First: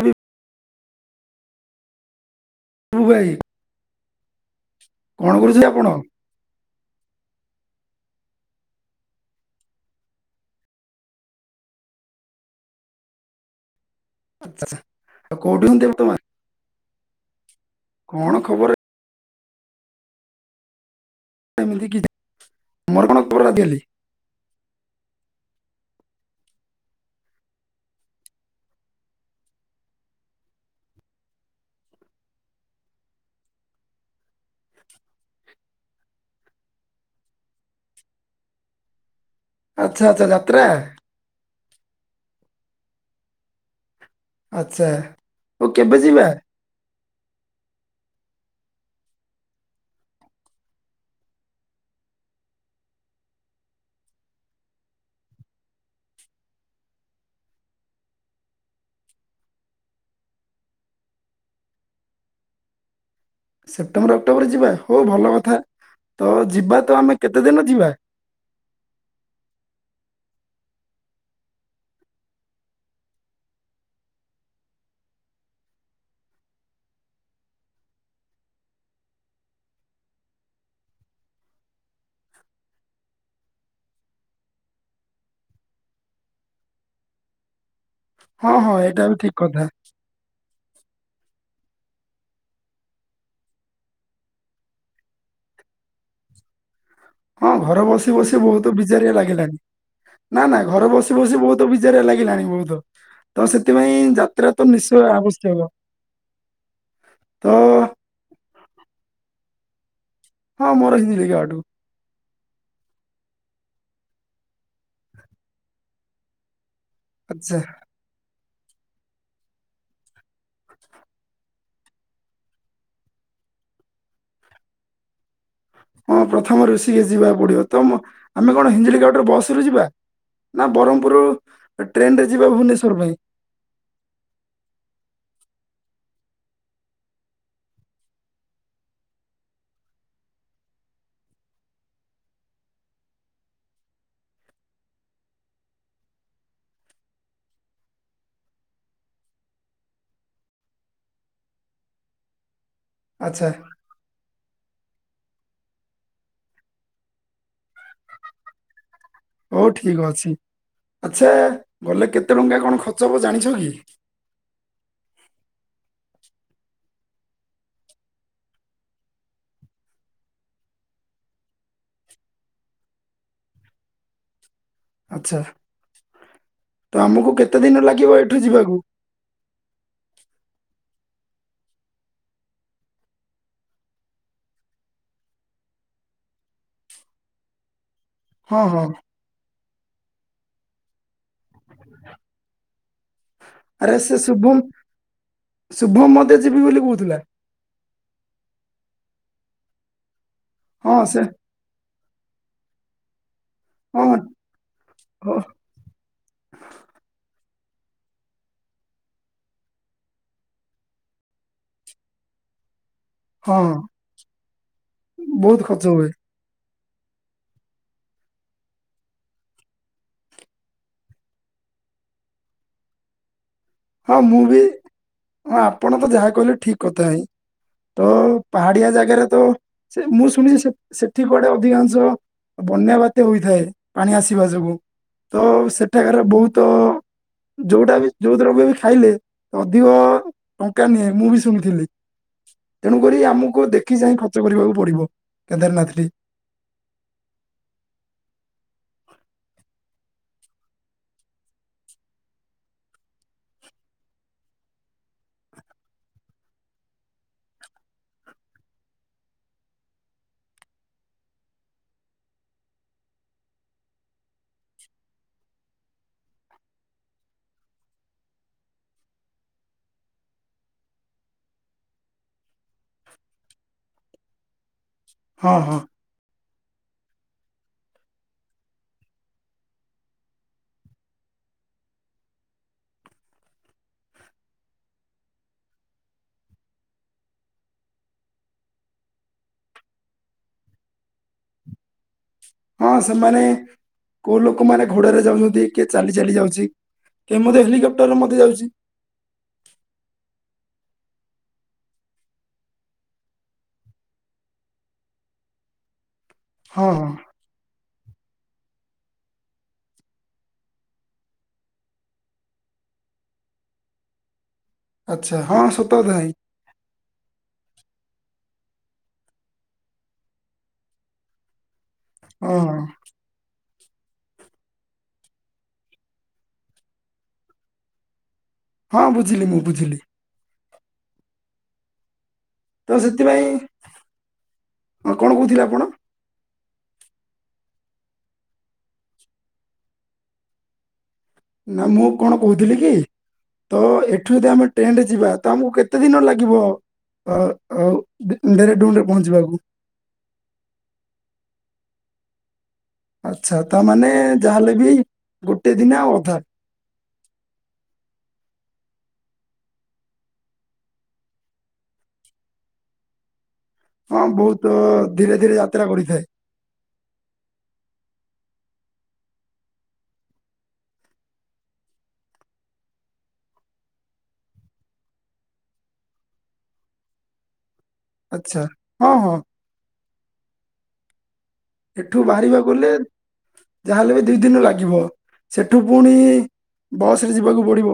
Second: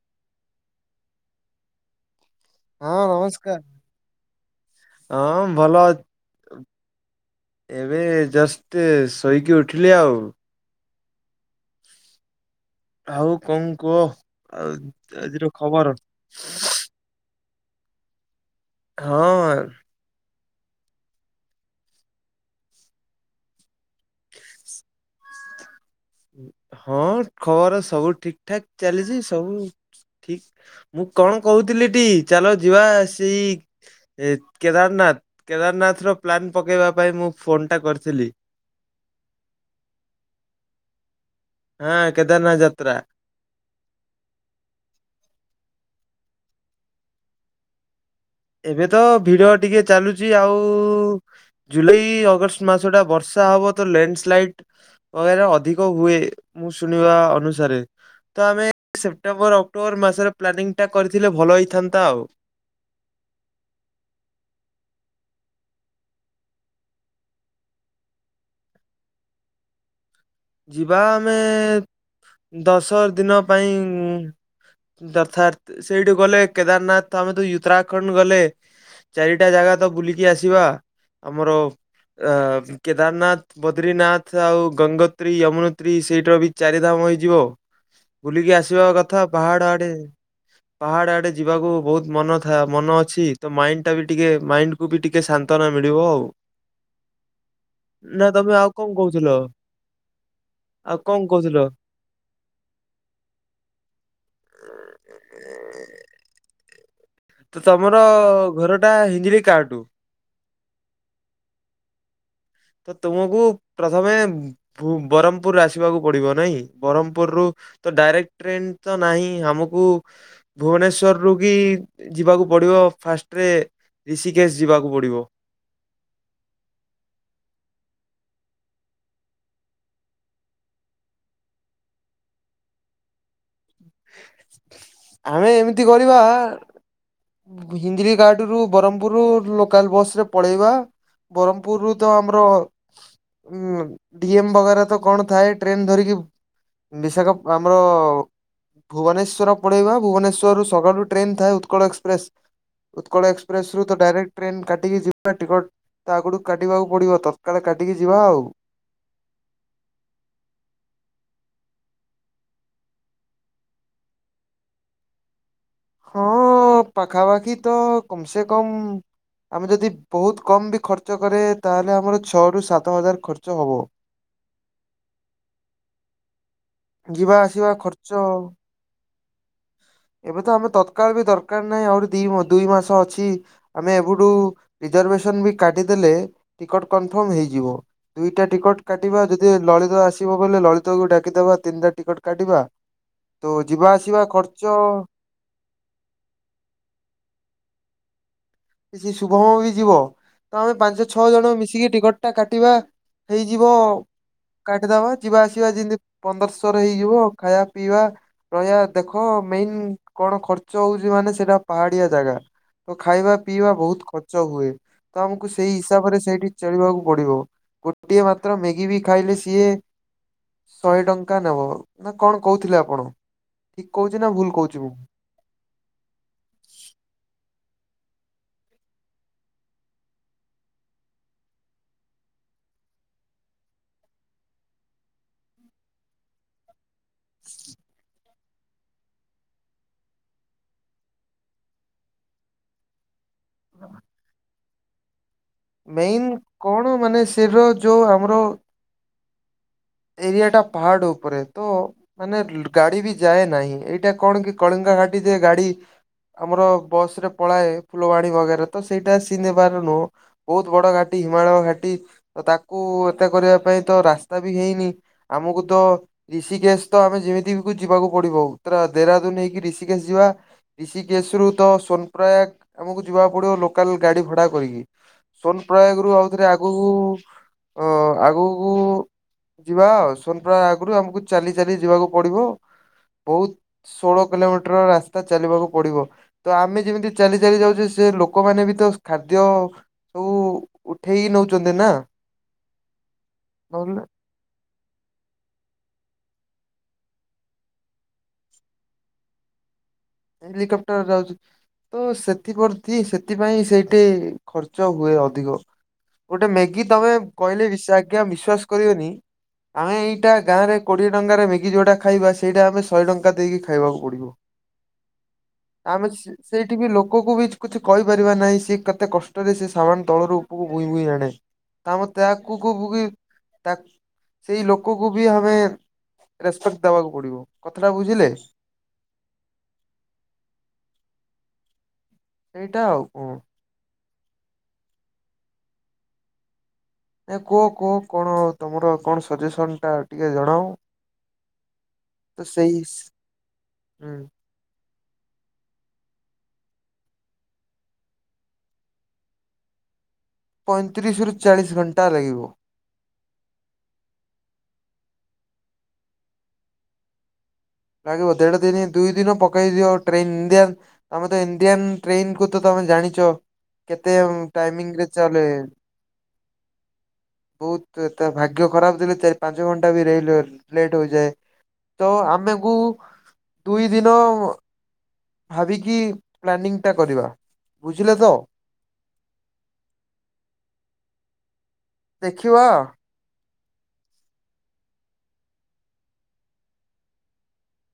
ଆରି ବିଭୁ ହଁ ଭାଇ ନମସ୍କାର୍। କଣ ହଁ କରୁଛନ୍ତି ଭଲ ଆପଣ? ଅ ଏବେ ଜଷ୍ଟ୍ ଶୋଇକି ଉଠିଲି ଆଉ। ଆଉ କଣ କୁଁ ଆଉ ଆଚ୍ଛା ଆଉ ଆଜିର କୋଉଠି ଅଛନ୍ତି ଖବର୍? ବର୍ତ୍ତମାନ? କଣ ଖବର୍ ହଁ। [unintelligible] ହଁ ଖବର ସବୁ ଠିକ୍ ଠାକ୍ ଚାଲିଚି ସବୁ ଠିକ ମୁଁ କଣ କହୁଥିଲିଟି ଚାଲ ଯିବା ସେଇ ଏ କେଦାରନା ଥ କେଦାରନାଥ ର ପ୍ଲାନ ପକେଇବା ପାଇଁ ମୁଁ ଫୋନ ଟା କରିଥିଲି। ଆଚ୍ଛା ଆଚ୍ଛା ଯାତ୍ରା। ହଁ କେଦାରନାଥ ଯାତ୍ରା। ଆଛା ଆଉ କେବେ ଯିବା? ଏବେ ତ ଭିଡ ଟିକେ ଚାଲୁଚି ଆଉ ଜୁଲାଇ ଅଗଷ୍ଟ ମାସ ଟା ବର୍ଷା ହବ ତ ଲ୍ୟାଣ୍ଡସ୍ଲାଇଡ ବଗେରା ଅଧିକ ହୁଏ। ମୁଁ ଶୁଣିବା ଅନୁସାରେ। ତ ଆମେ ସେପ୍ଟେମ୍ବର ଅକ୍ଟୋବର ମାସରେ ପ୍ଲାନିଂ ଟା କରିଥିଲେ ଭଲ ହେଇଥାନ୍ତା ଆଉ। ସେପ୍ଟେମ୍ବର ଅକ୍ଟୋବର ଯିବା ହଉ ଭଲ କଥା। ତ ଯିବା ତ ଆମେ କେତେ ଦିନ ଯିବା। ଯିବା ଆମେ ଦଶ ଦିନ ପାଇଁ ଅର୍ଥାତ୍ ସେଇଠୁ ଗଲେ କେଦାରନାଥ ଆମେ ତ ଉତ୍ତରାଖଣ୍ଡ ଗଲେ ଚାରିଟା ଜାଗା ତ ବୁଲିକି ଆସିବା। ଆମର ଅ କେଦାରନାଥ ବଦ୍ରିନାଥ ଆଉ ଗଙ୍ଗ ତ୍ରୀ ୟମୁନେତ୍ରି ସେଇଠର ବି ଚାରିଧାମ ହୋଇଯିବ। ହଁ ବୁଲିକି ହଁ ଆସିବା ଏଇଟା ବି କଥା ଠିକ ପାହାଡ ଆଡେ ପାହାଡ ଆଡେ ଯିବାକୁ ବହୁତ ମନ ଥା ମନ ଅଛି ତ ମାଇଣ୍ଡ ଟା ବି ଟିକେ ମାଇଣ୍ଡକୁୁ ବି ଟିକେ ଶାନ୍ତନା ମିଳ ଳିବ ଆଉ। ହଁ ଘରେ ବସି ନା ବସି ତମେ ଆଉ ବହୁତ କଣ ବିଜାରିଆ କହୁଥିଲ ଲାଗିଲାଣି। ନା ନା ଘରେ ଆଉ ବସି କଣ ବସି କହୁଥିଲ? ବହୁତ ବିଚାରିଆ ଲାଗିଲାଣି ବହୁତ ତ ସେଥିପାଇଁ ଯାତ୍ରା ତ ନିଶ୍ଚୟ ଆବଶ୍ୟକ। ତ ତମର ଘର ଟା ହିଞ୍ଜିଳି କାଟୁ। ହଁ ମୋର ହିଞ୍ଜିଳି କାଟୁ। ତ ତୁମକୁ ପ୍ରଥମେ ଭୁ ବରହମପୁର ଆସିବାକୁ ପଡିବ ନାଇଁ। ବରହମପୁରରୁ ଆଚ୍ଛା ତ ଡାଇରେକ୍ଟ ଟ୍ରେନ ତ ନାହିଁ ଆମକୁ ଭୁବନେଶ୍ଵର ରୁ ବି ଯିବାକୁ ପଡିବ ଫାଷ୍ଟରେ ଋଷିକେଶ ଯିବାକୁ ପଡିବ। ହଁ ପ୍ରଥମ ଋଷିକେଶ ଯିବାକୁ ପଡିବ । ତ ମ ଆମେ କଣ ହିଞ୍ଜଳି କାଟୁରେ ବସ ରୁ ଯିବା? ନା ବରହମପୁରୁ ଟ୍ରେନ ରେ ଯିବା ଭୁବନେଶ୍ଵର ପାଇଁ। ଆମେ ଏମିତି କରିବା ହିଞ୍ଜିଳି କାଟୁ ରୁ ବରହମପୁର ଲୋକାଲ ବସ ରେ ପଳେଇବା ବରହମପୁରରୁ ତ ଆମର ଉଁ ଡିଏମ ବଗେରା ତ କଣ ଥାଏ ଟ୍ରେନ ଧରିକି ବିଶାଖା ଆମର ଭୁବନେଶ୍ୱର ପଳେଇବା ଭୁବନେଶ୍ୱରରୁ ସକାଳୁ ଟ୍ରେନ ଥାଏ ଉତ୍କଳ ଏକ୍ସ ପ୍ରେସ୍ ଉତ୍କଳ ଆଚ୍ଛା ଏକ୍ସପ୍ରେସ ରୁ ତ ଡାଇରେକ୍ଟ ଟ୍ରେନ କାଟ୍ ଟିକି ଯିବା ଟିକଟ ତା ଆଗଠୁ କାଟିବାକୁ ପଡିବ ତ ହଉ ଠିକ ଅଛି। ଆଛା ଗଲେ କେତେ ଟଙ୍କା କଣ ଖର୍ଚ୍ଚ ହେବ ଜାଣିଛ କି? ହଁ ପାଖା ପାାଖି ତ କମ ସେ କମ ଆମେ ଯଦି ବହୁତ କମ ବି ଖର୍ଚ୍ଚ କରିଆ ତାହେଲେ ଆମର ଛଅ ରୁ ସାତ ହଜାର ଖର୍ଚ୍ଚ ହବ। ଆଚ୍ଛା। ତ ଆମକୁ ଯିବା କେତେ ଆସିବା ଦିନ ଖର୍ଚ୍ଚ ଲାଗିବ ଏଠୁ ଯିବାକୁ? ଏବେ ତ ଆମେ ତତ୍କାଳ ବି ଦରକାର ନାହିଁ ଆହୁରି ଦି ଦୁଇ ମାସ ଅଛି ଆମେ ଏବଠୁ ରିଜ ବି କାଟିଦେଲେ ଟିକଟ କନଫର୍ମ ହେଇଯିବ। ଦୁଇଟା ହଁ ଟିକଟ ହଁ କାଟିବା ଯଦି ଲଳିତ ଆସିବ ବୋଲେ ଲଳିତକୁ ଡାକ ଦବା ତିନିଟା ଟିକେଟ କାଟିବା ତ ଯିବା ଆରେ ସେ ଆସିବା ଖର୍ଚ୍ଚ ଶୁଭମ ଶୁଭମ ମଧ୍ୟ ଯିବି ବୋଲି କହୁଥିଲା। କିଛି ଶୁଭମ ବି ଯିବ ତ ଆମେ ହଁ ପାଞ୍ଚ ସେ ଛଅ ଜଣ ମିଶିକି ଟିକଟ ଟା କାଟିବା। ହେଇଯିବ ହଁ କାଟିଦବା ହଁ ଯିବା ଆସିବା ଯେମିତି ପନ୍ଦରଶହରେ ହେଇଯିବ । ଖାଇବା ପିଇବା ରହିବା ଦେଖ ମେନ୍ କଣ ଖର୍ଚ ହଉଛି ମାନେ ସେଇଟା ପାହାଡିଆ ଜାଗା । ତ ଖାଇବା ହଁ ପିଇବା ବହୁତ ଖର୍ଚ୍ଚ ହୁଏ ତ ଆମକୁ ବହୁତ ସେଇ ଖର୍ଚ୍ଚ ହୁଏ ହିସାବରେ ସେଇଠି ଚଳିବାକୁ ପଡିବ ଗୋଟିଏ ମାତ୍ର ମ୍ୟାଗି ବି ଖାଇଲେ ସିଏ ଶହେ ଟଙ୍କା ନେବ ନା କଣ କହୁଥିଲେ ଆପଣ? ଠିକ କହୁଛି ହଁ ନା ମୁଁ ଭୁଲ ବି କହୁଛି ମୁଁ? ହଁ ଆପଣ ତ ଯାହା କହିଲେ ଠିକ କଥା ହିଁ। ତ ପାହାଡିଆ ଜାଗାରେ ତ ସେ ମୁଁ ଶୁଣି ସେଠି କୁଆଡେ ଅଧିକାଂଶ ବନ୍ୟା ବାତ୍ୟ ହୋଇଥାଏ ପାଣି ଆସିବା ଯୋଗୁ ତ ସେଠାକାର ବହୁତ ଯୋଟାବି ଯୋଉଥିରେ ବି ଖାଇଲେ ଅଧିକ ଟଙ୍କା ନିଏ ମୁଁ ବି ଶୁଣିଥିଲି ତେଣୁ କରି ଆମକୁ ଦେଖି ଚାହିଁ ଖର୍ଚ୍ଚ କରିବାକୁ ପଡିବ। କେଦାରନାଥରେ ମେନ କଣ ମାନେ ସେଥିର ଯୋଉ ଆମର ଏରିଆ ଟା ପାହାଡ ଉପରେ ତ ମାନେ ଗାଡି ବି ଯାଏ ନାହିଁ ଏଇଟା କଣ କି କଳିଙ୍ଗ ଘାଟି ଦେଇ ଗାଡ଼ି ଆମର ବସ ରେ ପଳାଏ ଫୁଲବାଣୀ ବଜାର ତ ସେଇଟା ସି ନେବାର ନୁହଁ ବହୁତ ବଡ ଘାଟି ହିମାଳୟ ଘାଟି ତାକୁ ଏତା କରିବା ପାଇଁ ତ ରାସ୍ତା ବି ହେଇନି ଆମକୁ ତ ଋଷିକେଶ ତ ଆମେ ଯେମିତି ଯିବାକୁ ପଡିବ ପୁରା ଦେହରାଦୁନୀ ହେକି ଋଷିକେଶ ଯିବା ଋଷିକେଶ ରୁ ତ ସୋନପ୍ର୍ରୟାାଗ ଆମକୁ ଯିବାକୁ ପଡିବ ଲୋକାଲ ଗାଡି ଭଡା କରିକି। ହଁ ହଁ ସନପ୍ରୟାଗରୁ ଆଉଥରେ ଆଗକୁ ଅ ଆଗକୁ ଯିବା ଆଉ ସନପ୍ରୟାଗରୁ ଆଗରୁ ଆମକୁ ଚାଲି ଚାଲି ଯିବାକୁ ପଡିବ। ବହୁତ ଷୋହଳ କିଲୋମିଟର ରାସ୍ତା ଚାଲିବାକୁ ପଡିବ ତ ଆମେ ଯେମିତି ଚାଲି ଚାଲି ଯାଉଛେ ଯେ ଲୋକମାନେ ବି ତ ଖାଦ୍ୟ ସବୁ ଉଠେଇି ନଉଛନ୍ତି ନା? ହଁ ସେମାନେ ନହେଲେ କୋଉ ଲୋକମାନୋନ ଘୋଡାରେ ଯାଉଛନ୍ତି କିଏ ଚାଲି ଚାଲି ଯାଉଛି। କେ ମଧ୍ଯ ହେଲିକପ୍ଟରରେ ମଧ୍ଯ ଯାଉଛି। ହେଲିକପ୍ଟର ଯାଉଛି। ତ ସେଥିପ୍ରତି ସେଥିପାଇଁ ସେଇଠି ଖର୍ଚ୍ଚ ହୁଏ ଅଧିକ । ଗୋଟେ ମ୍ୟାଗି ହଁ ତମେ ହଁ କହିଲେ ଆଜ୍ଞା ବିଶ୍ଵାସ କରିବେନି। ଆମେ ଏଇଟା ଗାଁରେ କୋଡ଼ିଏ ଟଙ୍କାରେ ମ୍ୟାଗି ଯେଉଁଟା ଖାଇବା ସେଇଟା ଆମେ ଶହେ ଟଙ୍କା ଦେଇକି ଖାଇବାକୁ ପଡ଼ିବ। ଆଚ୍ଛା ହଁ ସତ ଆମେ କଥା ଭାଇ ସେଇଠି ବି ଲୋକକୁ ବି କିଛି କହିପାରିବା ନାହିଁ ସେ କେତେ କଷ୍ଟରେ ସେ ସାବମାନ ତଳରୁ ଉପକୁ ଭୁଇଁ ଭୁଇଁ ଆଣେ। କମ ହଁ ହଁ ତାକୁକୁ କି ସେଇ ଲୋକକୁ ବି ଆମେ ରିସ୍ପେକ୍ଟ ଦବାକୁ ପଡିବ କଥାଟା ବୁଝିଲେ? ହଁ ବୁଝିଲି ମୁଁ ବୁଝିଲି। ସେଇଟା ତ ଆଉ କଣ। ସେଥିପାଇଁ ହଁ କଣ କହୁଥିଲେ ଆପଣ? ଏ କୁହ କୁହ କଣ ତମର କଣ ସଜେସନ ଟା ଟିକେ ଜଣାଅ? ନା ମୁଁ କଣ ତ କହୁଥିଲି ସେଇ କି ତ ହୁଁ ଏଠୁ ଯଦି ଆମେ ଟ୍ରେନ ରେ ଯିବା ତ ଆମକୁ କେତେ ଦିନ ଲାଗିବ? ଆ ଆଉ ଦେହରାଦୁନ ରେ ପହଞ୍ଚିବାକୁ । ପଇଁତିରିଶ ରୁ ଚାଳିଶ ଘଣ୍ଟା ଲାଗିବ। ଆଚ୍ଛା ତାମାନୋନେ ଯାହାହେଲେ ବି ଗୋଟେ ଦିନ ଅଧା। ଲାଗିବ ଦେଢ ଦିନ ଦୁଇ ଦିନ ପକେଇ ଦିବ ଆ ଟ୍ରେନ ଇଣ୍ଡିଆ ତମେ ତ ଇଣ୍ଡିଆନ୍ ଟ୍ରେନକୁୁ ତମେ ହଁ ଜାଣିଛ କେତେ ହଁ ବହୁତ ଟାଇମିଂରେ ଧୀରେ ଚାଲେ ଧୀରେ ଯାତ୍ରା କରିଥାଏ ବହୁତ ତ ଏତ ଭାଗ୍ୟ ଖରାପ ଦେଲେ ଚାରି ପାଞ୍ଚ ଘଣ୍ଟା ବି ରେଲୱେ ଲେଟ୍ ହେଇଯାଏ ତ ଆମେ ମୁଁ ଦୁଇ ଦିନ ଭାବିକି ପ୍ଲାନିଂଟା କରିବା ବୁଝିଲେ ତ ଆଚ୍ଛା ହଁ ହଁ। ଏଠୁ ବାହାରିବା ଦେଖିବା ଗଲେ। ଯାହାହେଲେ ବି ଦି ଦିନ ଲାଗିବ ସେଠୁ ପୁଣି ବସ ରେ ଯିବାକୁ ପଡିବ।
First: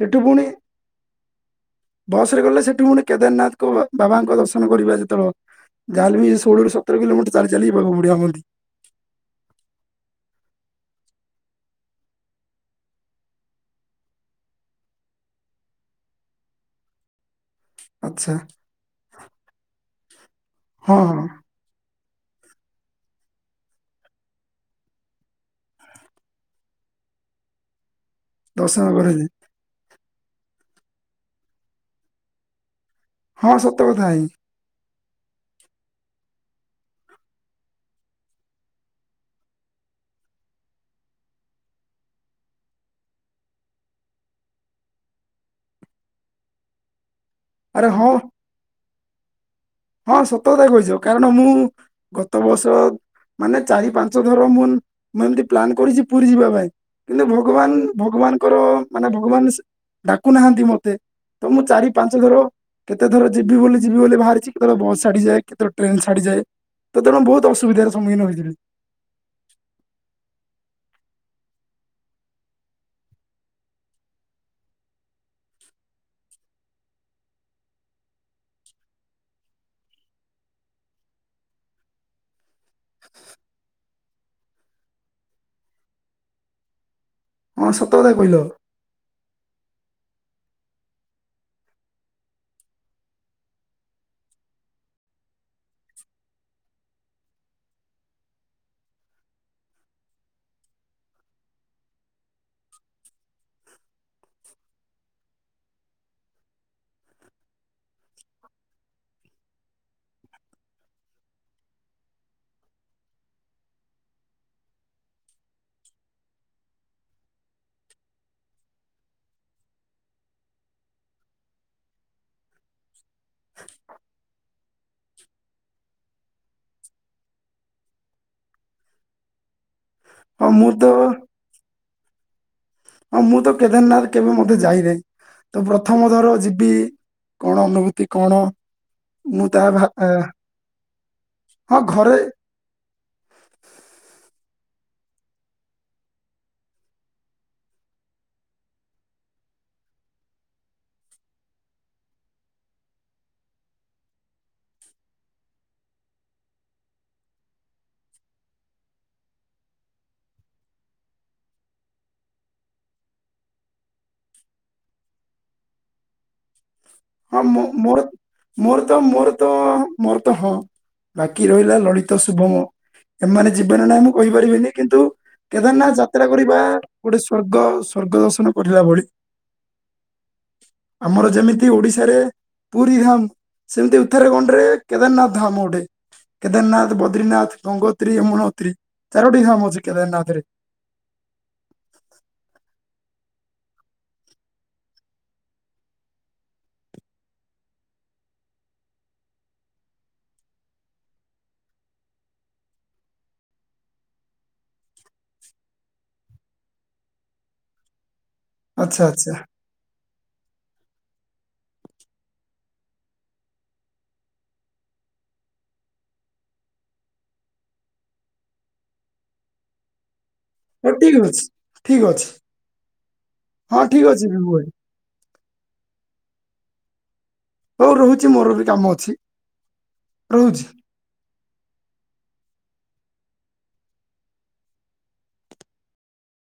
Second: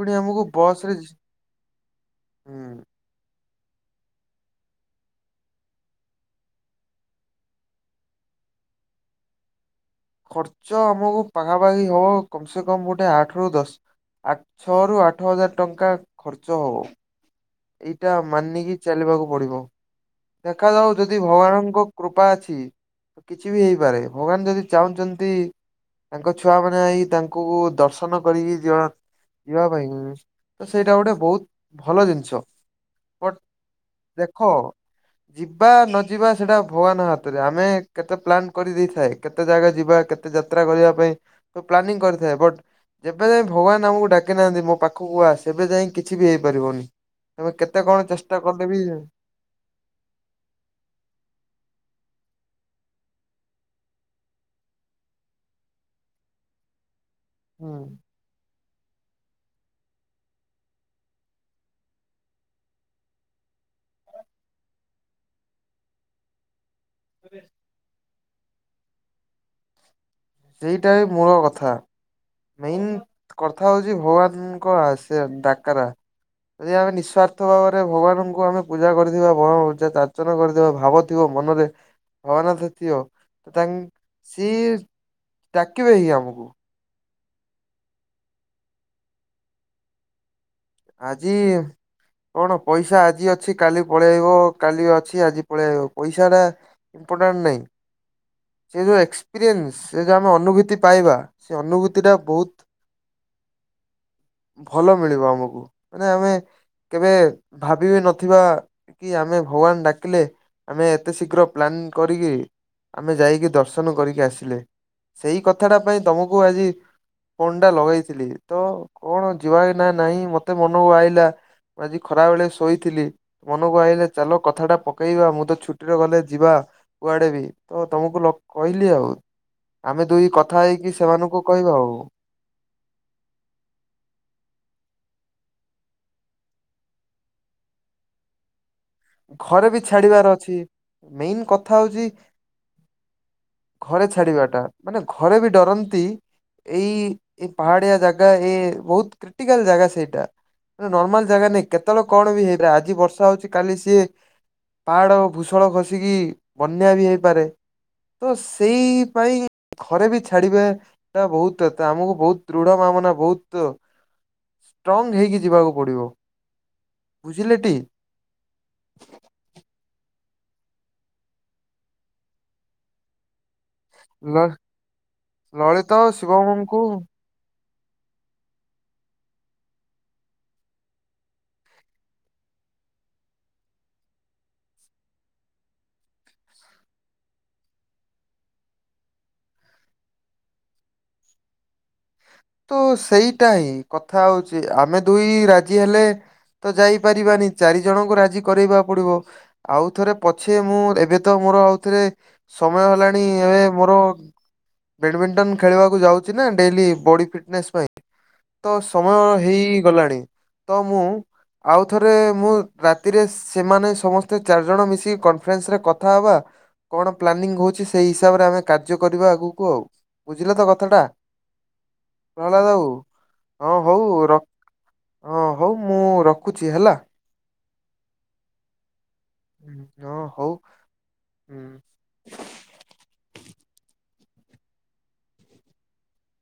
ସେଠୁ ଆମକୁ ପୁଣି ବସ ରେ ବସରେ ଗଲେ ସେଠୁ ହୁଁ ପୁଣି କେଦାରନାଥ ବାବାଙ୍କ ଦର୍ଶନ କରିବା ଯେତେବେଳେ ଜାହେଲେ ବି ଷୋହଳରୁ ସତର କିଲୋମିଟର ଚାଲି ଚାଲି ଯିବାକୁ ପଡିବ ଆମତି। ଖର୍ଚ୍ଚ ଆମକୁ ପାଖାପାଖି ହବ କମ ସେ କମ ଗୋଟେ ଆଠ ରୁ ଦଶ ଆ ଛ ରୁୁ ଆଠ ହଜାର ଟଙ୍କା ଖର୍ଚ୍ଚ ହବ। ଏଇଟା ଆଚ୍ଛା ମାନିକି ଚାଲିବାକୁ ପଡିବ ଦେଖାଯାଉ ହଁ ଯଦି ହଁ ଭଗବାନଙ୍କ କୃପା ଅଛି କିଛି ବି ହେଇପାରେ ଭଗବାନ ଯଦି ଚାହୁଁଛନ୍ତି ତାଙ୍କ ଛୁଆ ମାନେ ଆଇ ତାଙ୍କୁ ଦର୍ଶନ କରିକି ଜଣ ଦର୍ଶନ କରୁଛି ଯିବା ପାଇଁ ତ ସେଇଟା ଗୋଟେ ବହୁତ ଭଲ ଜିନିଷ। ବଟ ହଁ ସତ କଥା ହେଇ। ଦେଖ ଯିବା ନ ଯିବା ସେଟା ଭଗବାନ ହାତରେ ଆମେ କେତେ ପ୍ଲାନ୍ କରିଦେଇଥାଏ କେତେ ଜାଗା ଯି ବା କେତେ ଯାତ୍ରା କରିବା ପାଇଁ ସବୁ ପ୍ଲାନିଂ କରିଥାଏ ବଟ ଯେବେ ଯାଇ ଭଗବାନ ଆମକୁ ଡାକି ନାହାନ୍ତି ମୋ ପାଖକୁ ଆ ସେବେ ଯାଇ କିଛି ବି ହେଇପାରିବନି। ତମେ କେତେ ଆରେ କଣ ହଁ ଚେଷ୍ଟା କଲେ ବି ହଁ ସତକଥା କହିଚ କାରଣ ମୁଁ ଗତ ବର୍ଷ ମାନେ ଚାରି ପାଞ୍ଚ ଥର ମୁଁ ମୁଁ ଏମିତି ପ୍ଲାନ୍ କରିଚି ପୁରୀ ଯିବା ପାଇଁ। କିନ୍ତୁ ଭଗବାନ ଭଗବାନଙ୍କର ମାନେ ଭଗବାନ ଡାକୁନାହାନ୍ତି ମତେ। ତ ମୁଁ ଚାରି ପାଞ୍ଚ ଥର କେତେ ଥର ଯିବି ବୋଲି ଯିବି ବୋଲି ବାହାରିଚି। କେତବେଳେ ବସ୍ ଛାଡିଯାଏ। କେତବେଳେ ଟ୍ରେନ ଛାଡିଯାଏ। ତେଣୁ ବହୁ ଅସୁବିଧାର ସମ୍ମୁଖୀନ ହୋଇଥିବି। ସେଇଟା ହି ମୂଳ କଥା। ମେନ କଥା ହଉଚି ଭଗବାନଙ୍କ ଆସେ ଡାକେରା। ଯଦି ଆମେ ନିଃସ୍ଵାର୍ଥ ଭାବରେ ଭଗବାନଙ୍କୁ ଆମେ ପୂଜା କରିଥିବା [unintelligible] କରିଥିବା ଭାବଥିବ। ମନରେ ଭଗବାନ ଦିଅ ତ ତାଙ୍କ ସିଏ ଡାକିବେ ହି ଆମକୁ। ହଁ ସତ କଥା କହିଲ। ଆଜି କଣ ପଇସା ଆଜି ଅଛି କାଲି ପଳେଇବ କାଲି ଅଛି ଆଜି ପଳେଇ ଆଇବ ପଇସା ଟା ଇମ୍ପୋଟାଣ୍ଟ ନାଇଁ। ସେ ଯୋଉ ଏକ୍ସପିରିଏନ୍ସ ସେ ଯଉ ଆମେ ଅନୁଭୂତି ପାଇବା ସେ ଅନୁଭୂତି ଟା ବହୁତ ଭଲ ମିଳିବ ଆମକୁ ମାନେ ଆମେ କେବେ ଭାବି ବି ନଥିବା କି ଆମେ ଭଗବାନ ଡାକିଲେ ଆମେ ଏତେ ଶୀଘ୍ର ପ୍ଲାନ କରିକି ଆମେ ଯାଇକି ଦର୍ଶନ କରିକି ଆସିଲେ ସେଇ କଥାଟା ପାଇଁ ତମକୁ ଆଜି ଫୋନ ଟା ଲଗେଇଥିଲି ତ କଣ ଯିବା ନା ନାହିଁ ମ ମତେ ମନକୁ ଆଇିଲା ମୁ ଆଜି ଖରାବେଳେ ଶୋଇଥିଲି ମନକୁ ଆଇିଲା ଚାଲ କଥାଟା ପ କେଇବା ମୁଁ ତ ଛୁଟିରେ ଗଲେ ଯିବା କୁଆଡେ ବି ତ ତମକୁ କହିଲି ଆଉ ଆମେ ଦୁଇ ହଁ କଥା ମୁଁ ତ ହେଇକି ସେମାନଙ୍କୁ କହିବା ଆଉ। ହଁ ମୁଁ ତ କେଦାରନାଥ କେବେ ମଧ୍ୟ ଯାଇନାହି। ତ ପ୍ରଥମ ଥର ଯିବି କଣ ଅନୁଭୂତି କଣ? ମୁଁ ଘରେ ତାହା ବି ଭା ଆ ଛାଡିବାର ଅଛି ।ମେନ୍ କଥା ହଁ ହଉଚି ଘରେ ଘରେ ଛାଡିବା ଟା ମାନେ ଘରେ ବି ଡରନ୍ତି। ଏଇ ଏ ପାହାଡିଆ ଜାଗା ଏ ବହୁତ କ୍ରିଟିକାଲ ଜାଗା ସେଇଟା। ନର୍ମାଲ ଜାଗା ନାହିଁ କେତେବେଳେ କଣ ବି ହେଇଲା ଆଜି ବର୍ଷା ହଉଛି କାଲି ସିଏ ପାହାଡ଼ ଭୂତଳ ଖସିକି ବନ୍ୟା ବି ହେଇପାରେ। ତ ସେଇ ପାଇଁ ଘରେ ବି ଛାଡିବା ଟା ବହୁତତ ଆମକୁ ବହୁତ ଦୃଢ ଭାବନା ବହୁତ ଷ୍ଟ୍ରଙ୍ଗ ହେଇକି ଯିବାକୁ ପଡ଼ିବ। ହଁ ମୁଁ ମୋର ମୋର। ତ ମୋର ତ ମୋର ତ ହଁ ବାକି ରହିଲା ଲଳିତା ଶୁଭମ ଏମାନେ ଜୀବନ ନାହିଁ ମୁଁ କହିପାରିବିନି କିନ୍ତୁ କେଦାରନାଥ ଲଳିତ ଯାତ୍ରା କରିବା ଶିବମଙ୍କୁ ଗୋଟେ ସ୍ୱର୍ଗ ସ୍ଵର୍ଗ ଦର୍ଶନ କରିଲା ଭଳି ଆମର ଯେମିତି ଓଡିଶାରେ ପୁରୀ ଧାମ ସେମିତି ଉତ୍ତରାଖଣ୍ଡ ରେ କେଦାରନାଥ ଧାମ ଗୋଟେ। କେଦାରନାଥ, ବଦ୍ରିନାଥ, ଗଙ୍ଗୋତ୍ରୀ, ୟମୁନୋତ୍ରୀ। ଚାରୋଟି ଧାମ ଅଛି କେଦାରନାଥ ରେ। ତ ସେଇଟା ହିଁ କଥା ହଉଛି ଆମେ ଦୁଇ ରାଜି ହେଲେ। ତ ଯାଇପାରିବାନି ଚାରି ଜଣଙ୍କୁ ରାଜି କରାଇବା ପଡିବ ଆଉ ଥରେ ପଛେ ମୁଁ ଏବେ ତ ମୁଁ ଆଉଥିରେ ସମୟ ହେଲାଣି ଏବେ ମୋର। ବେଡ଼ମୀଣ୍ଟନ ଖେଳିବାକୁ ଯାଉଛି ନା ଡେଲି ବଡି ଫିଟନେସ୍ ପାଇଁ ତ ଆଚ୍ଛା ସମୟ ଆଚ୍ଛା ହେଇଗଲାଣି ତ ମୁଁ। ଆଉ ଥରେ ମୁଁ ରାତିରେ ସସସେମାନେ ସମସ୍ତେ ଚାରିଜଣ ମିଶିକି କନଫରେନ୍ସ ରେ କଥା କଣ ପ୍ଲାନିଂ ହଉଛି ସେଇ ହିସାବରେ ଆମେ କାର୍ଯ୍ୟ କରିବା ଆଗକୁ ଆଉ। ବୁଝିଲ ତ କଥାଟା ଠିକ ଅଛି ଠିକ ଅ ପ୍ରହ୍ଲାଦ ବାବୁ ହଁ ହଉ ଅଛି ର ବିଭୁ ଭାଇ ହଁ ହଉ ମୁଁ ର ଖୁଛି ହେଲା। ହଉ ରହୁଛି ମୋର ବି କାମ ଅଛି। ହ ହଉ ରହୁଛି ହଁ।